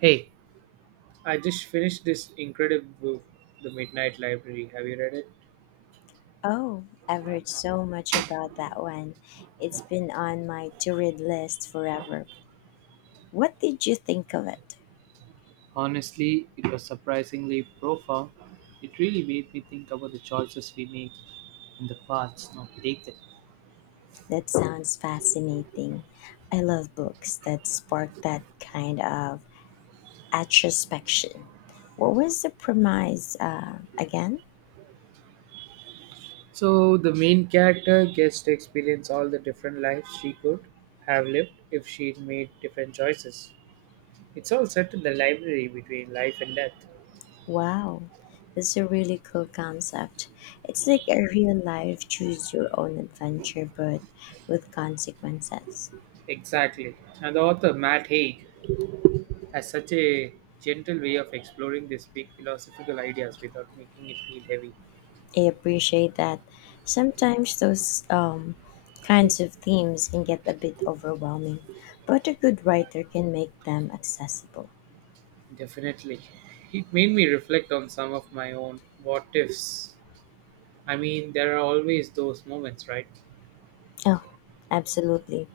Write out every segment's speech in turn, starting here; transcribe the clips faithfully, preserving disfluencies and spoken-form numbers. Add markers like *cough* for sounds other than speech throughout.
Hey, I just finished this incredible book, The Midnight Library. Have you read it? Oh, I've heard so much about that one. It's been on my to read list forever. What did you think of it? Honestly, it was surprisingly profound. It really made me think about the choices we make and the paths not taken. That sounds fascinating. I love books that spark that kind of introspection. What was the premise uh, again? So, the main character gets to experience all the different lives she could have lived if she'd made different choices. It's all set in the library between life and death. Wow, that's a really cool concept. It's like a real life choose your own adventure, but with consequences. Exactly. And the author, Matt Haig, has such a gentle way of exploring these big philosophical ideas without making it feel heavy. I appreciate that. Sometimes those um, kinds of themes can get a bit overwhelming, but a good writer can make them accessible. Definitely. It made me reflect on some of my own what ifs. I mean, there are always those moments, right? Oh, absolutely.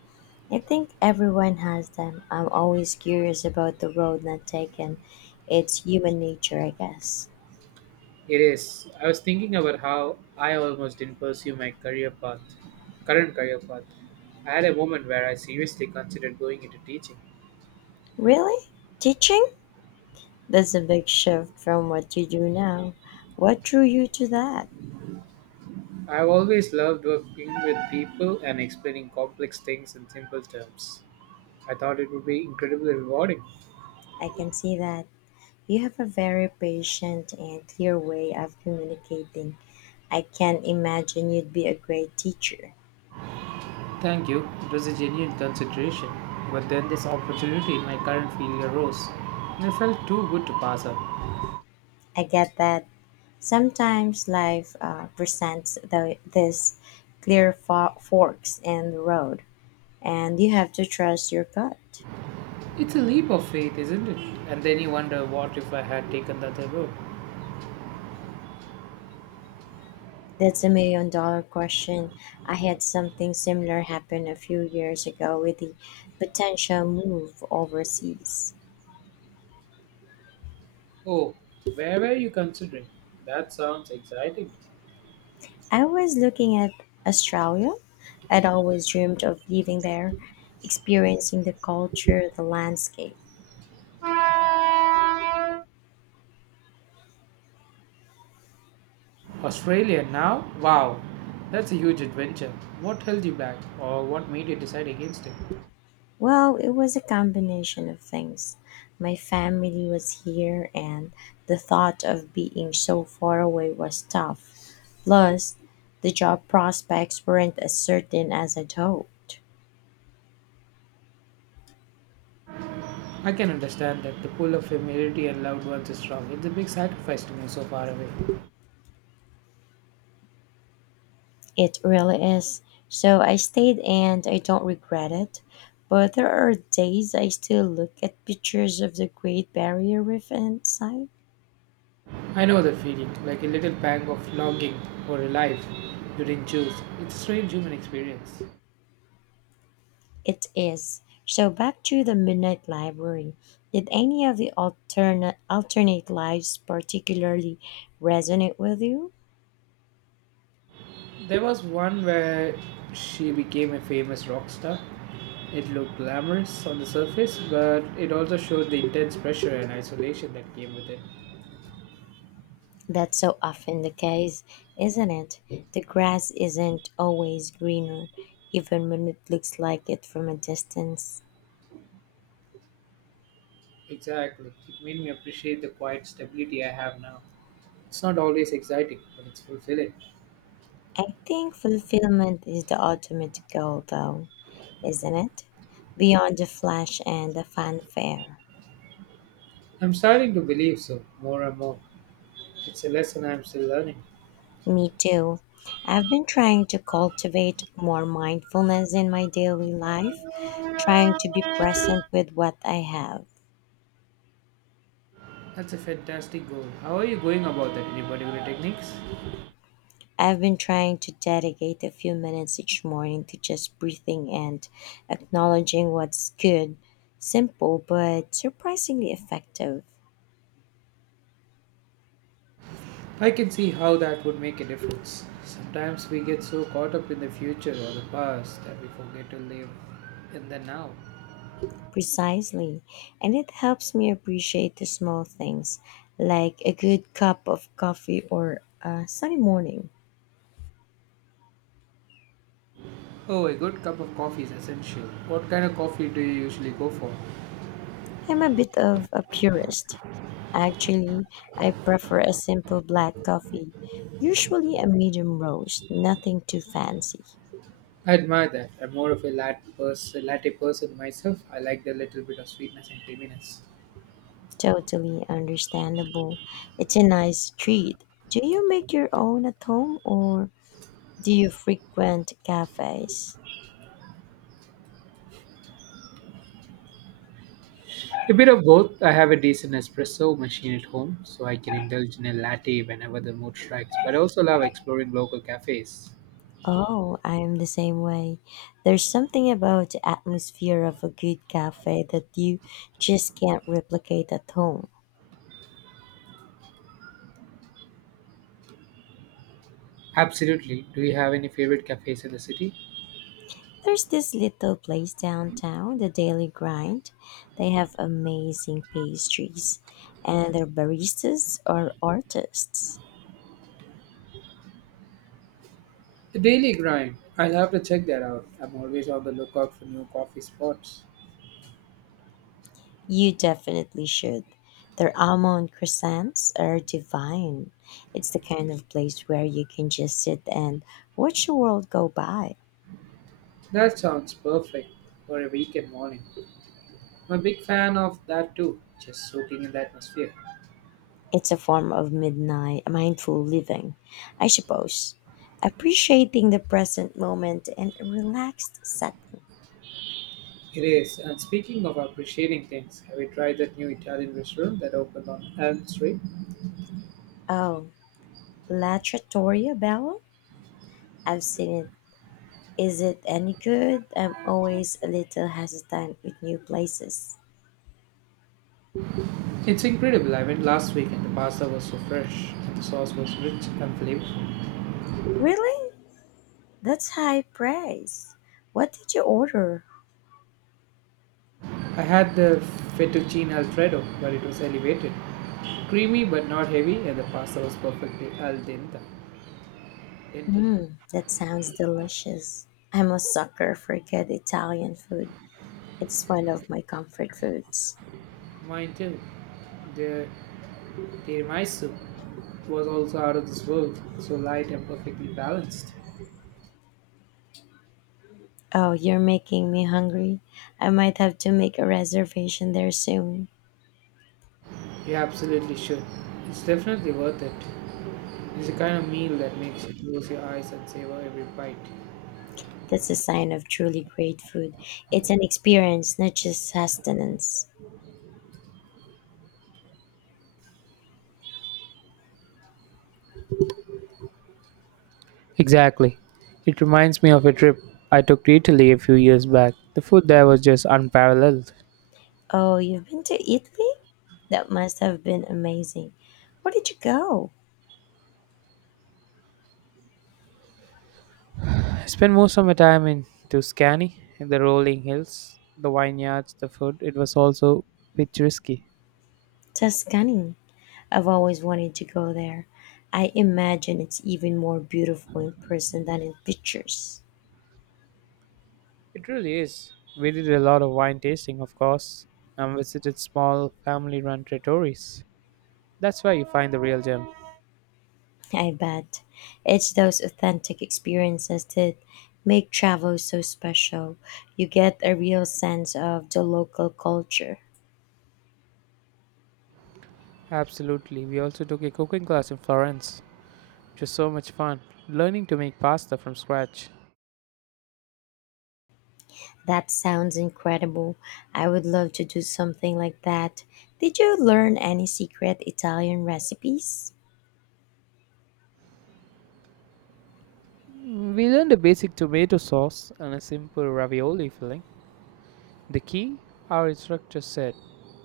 I think everyone has them. I'm always curious about the road not taken. It's human nature, I guess. It is. I was thinking about how I almost didn't pursue my career path, current career path. I had a moment where I seriously considered going into teaching. Really? Teaching? That's a big shift from what you do now. What drew you to that? I've always loved working with people and explaining complex things in simple terms. I thought it would be incredibly rewarding. I can see that. You have a very patient and clear way of communicating. I can imagine you'd be a great teacher. Thank you. It was a genuine consideration. But then this opportunity in my current field arose, and it felt too good to pass up. I get that sometimes life uh, presents the, this clear fo- forks in the road, and you have to trust your gut. It's a leap of faith, isn't it? And then you wonder what if I had taken the other road? That's a million dollar question. I had something similar happen a few years ago with the potential move overseas. Oh, where were you considering? That sounds exciting. I was looking at Australia. I'd always dreamed of living there, experiencing the culture, the landscape. Australia now? Wow, that's a huge adventure. What held you back, or what made you decide against it? Well, it was a combination of things. My family was here, and the thought of being so far away was tough. Plus, the job prospects weren't as certain as I'd hoped. I can understand that the pull of familiarity and loved ones is strong. It's a big sacrifice to move so far away. It really is. So I stayed and I don't regret it. But there are days I still look at pictures of the Great Barrier Reef and sigh. I know the feeling, like a little pang of longing for a life you didn't choose. It's a strange human experience. It is. So back to the Midnight Library. Did any of the alternate alternate lives particularly resonate with you? There was one where she became a famous rock star. It looked glamorous on the surface, but it also showed the intense pressure and isolation that came with it. That's so often the case, isn't it? The grass isn't always greener, even when it looks like it from a distance. Exactly. It made me appreciate the quiet stability I have now. It's not always exciting, but it's fulfilling. I think fulfillment is the ultimate goal, though, isn't it? Beyond the flash and the fanfare. I'm starting to believe so, more and more. It's a lesson I'm still learning. Me too. I've been trying to cultivate more mindfulness in my daily life, trying to be present with what I have. That's a fantastic goal. How are you going about that? Any particular techniques? I've been trying to dedicate a few minutes each morning to just breathing and acknowledging what's good. Simple, but surprisingly effective. I can see how that would make a difference. Sometimes we get so caught up in the future or the past that we forget to live in the now. Precisely. And it helps me appreciate the small things, like a good cup of coffee or a sunny morning. Oh, a good cup of coffee is essential. What kind of coffee do you usually go for? I'm a bit of a purist. Actually, I prefer a simple black coffee, usually a medium roast, nothing too fancy. I admire that. I'm more of a latte, pers- latte person myself. I like the little bit of sweetness and creaminess. Totally understandable. It's a nice treat. Do you make your own at home or do you frequent cafes? A bit of both. I have a decent espresso machine at home, so I can indulge in a latte whenever the mood strikes, but I also love exploring local cafes. Oh, I'm the same way. There's something about the atmosphere of a good cafe that you just can't replicate at home. Absolutely. Do you have any favorite cafes in the city? There's this little place downtown, the Daily Grind. They have amazing pastries, and their baristas are artists. The Daily Grind. I'll have to check that out. I'm always on the lookout for new coffee spots. You definitely should. Their almond croissants are divine. It's the kind of place where you can just sit and watch the world go by. That sounds perfect for a weekend morning. I'm a big fan of that too, just soaking in the atmosphere. It's a form of midnight mindful living, I suppose, appreciating the present moment in a relaxed setting. It is. And speaking of appreciating things, have you tried that new Italian restaurant that opened on Elm Street? Oh, La Trattoria Bella? I've seen it. Is it any good? I'm always a little hesitant with new places. It's incredible. I went last week and the pasta was so fresh and the sauce was rich and flavorful. Really? That's high praise. What did you order? I had the fettuccine alfredo, but it was elevated. Creamy but not heavy and the pasta was perfectly al dente. dente. Mmm, that sounds delicious. I'm a sucker for good Italian food. It's one of my comfort foods. Mine too. The tiramisu was also out of this world, so light and perfectly balanced. Oh, you're making me hungry. I might have to make a reservation there soon. You absolutely should. It's definitely worth it. It's the kind of meal that makes you close your eyes and savor every bite. That's a sign of truly great food. It's an experience, not just sustenance. Exactly. It reminds me of a trip I took to Italy a few years back. The food there was just unparalleled. Oh, you've been to Italy? That must have been amazing. Where did you go? I spent most of my time in Tuscany, in the rolling hills, the vineyards, the food. It was also picturesque. It Tuscany. I've always wanted to go there. I imagine it's even more beautiful in person than in pictures. really is. We did a lot of wine tasting, of course, and visited small family run trattorias. That's where you find the real gem. I bet. It's those authentic experiences that make travel so special. You get a real sense of the local culture. Absolutely. We also took a cooking class in Florence, which was so much fun, learning to make pasta from scratch. That sounds incredible. I would love to do something like that. Did you learn any secret Italian recipes? Mm, We learned a basic tomato sauce and a simple ravioli filling. The key, our instructor said,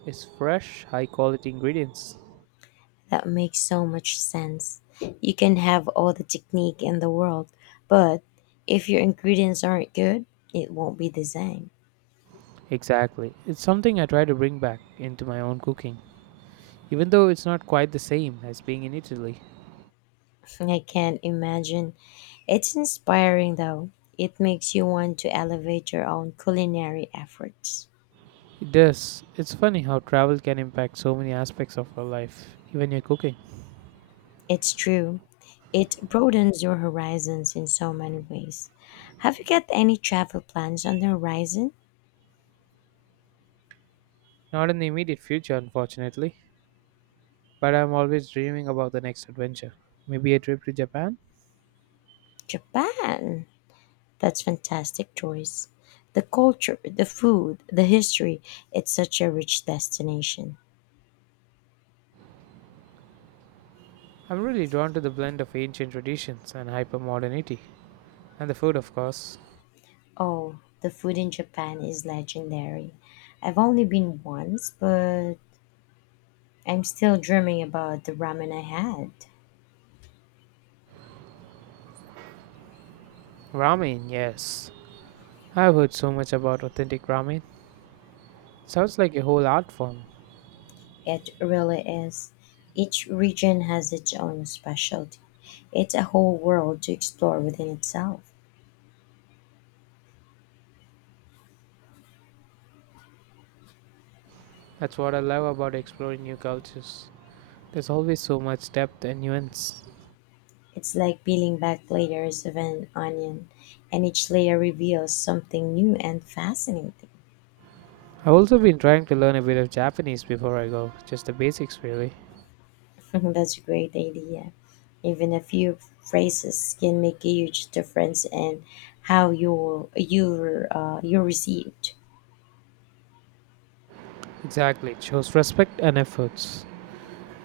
is fresh, high quality ingredients. That makes so much sense. You can have all the technique in the world, but if your ingredients aren't good, it won't be the same. Exactly. It's something I try to bring back into my own cooking, even though it's not quite the same as being in Italy. I can't imagine. It's inspiring though. It makes you want to elevate your own culinary efforts. It does. It's funny how travel can impact so many aspects of our life, even your cooking. It's true. It broadens your horizons in so many ways. Have you got any travel plans on the horizon? Not in the immediate future, unfortunately, but I'm always dreaming about the next adventure. Maybe a trip to Japan? Japan. That's fantastic choice. The culture, the food, the history, it's such a rich destination. I'm really drawn to the blend of ancient traditions and hypermodernity. And the food, of course. Oh, the food in Japan is legendary. I've only been once, but I'm still dreaming about the ramen I had. Ramen, yes. I've heard so much about authentic ramen. Sounds like a whole art form. It really is. Each region has its own specialty. It's a whole world to explore within itself. That's what I love about exploring new cultures. There's always so much depth and nuance. It's like peeling back layers of an onion, and each layer reveals something new and fascinating. I've also been trying to learn a bit of Japanese before I go, just the basics really. *laughs* That's a great idea. Even a few phrases can make a huge difference in how you're, you're, uh, you're received. Exactly, it shows respect and efforts.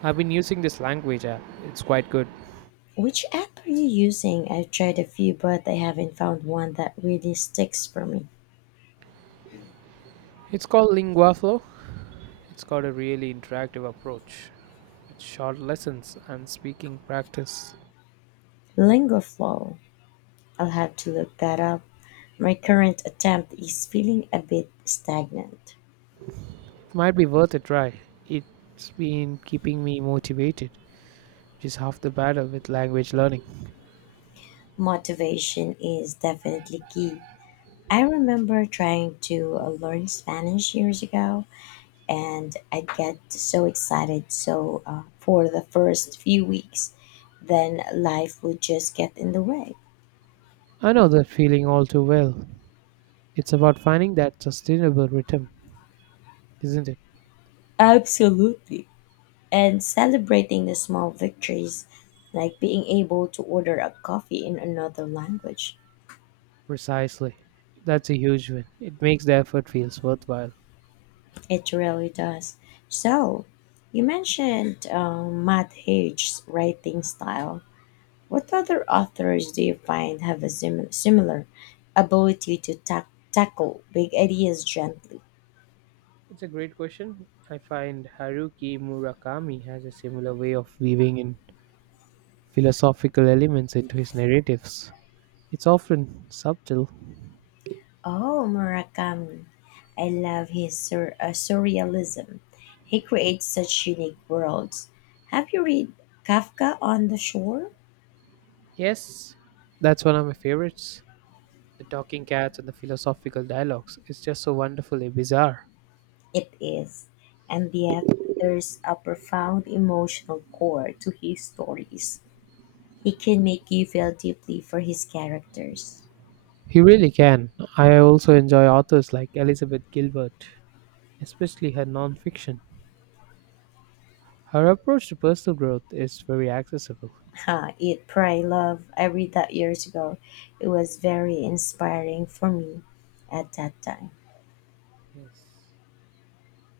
I've been using this language app, it's quite good. Which app are you using? I've tried a few, but I haven't found one that really sticks for me. It's called LinguaFlow. It's got a really interactive approach with short lessons and speaking practice. Lingoflow. I'll have to look that up. My current attempt is feeling a bit stagnant. Might be worth a try. It's been keeping me motivated, which is half the battle with language learning. Motivation is definitely key. I remember trying to uh, learn Spanish years ago, and I'd get so excited so uh, for the first few weeks, then life would just get in the way. I know that feeling all too well. It's about finding that sustainable rhythm, isn't it? Absolutely. And celebrating the small victories, like being able to order a coffee in another language. Precisely. That's a huge win. It makes the effort feels worthwhile. It really does. So, you mentioned um, Matt Haig's writing style. What other authors do you find have a sim- similar ability to tack tackle big ideas gently? It's a great question. I find Haruki Murakami has a similar way of weaving in philosophical elements into his narratives. It's often subtle. Oh, Murakami. I love his sur- uh, surrealism. He creates such unique worlds. Have you read Kafka on the Shore? Yes, that's one of my favorites. The talking cats and the philosophical dialogues. It's just so wonderfully bizarre. It is, and yet there's a profound emotional core to his stories. He can make you feel deeply for his characters. He really can. I also enjoy authors like Elizabeth Gilbert, especially her nonfiction. Her approach to personal growth is very accessible. Ha, Eat, Pray, Love, I read that years ago. It was very inspiring for me at that time. Yes.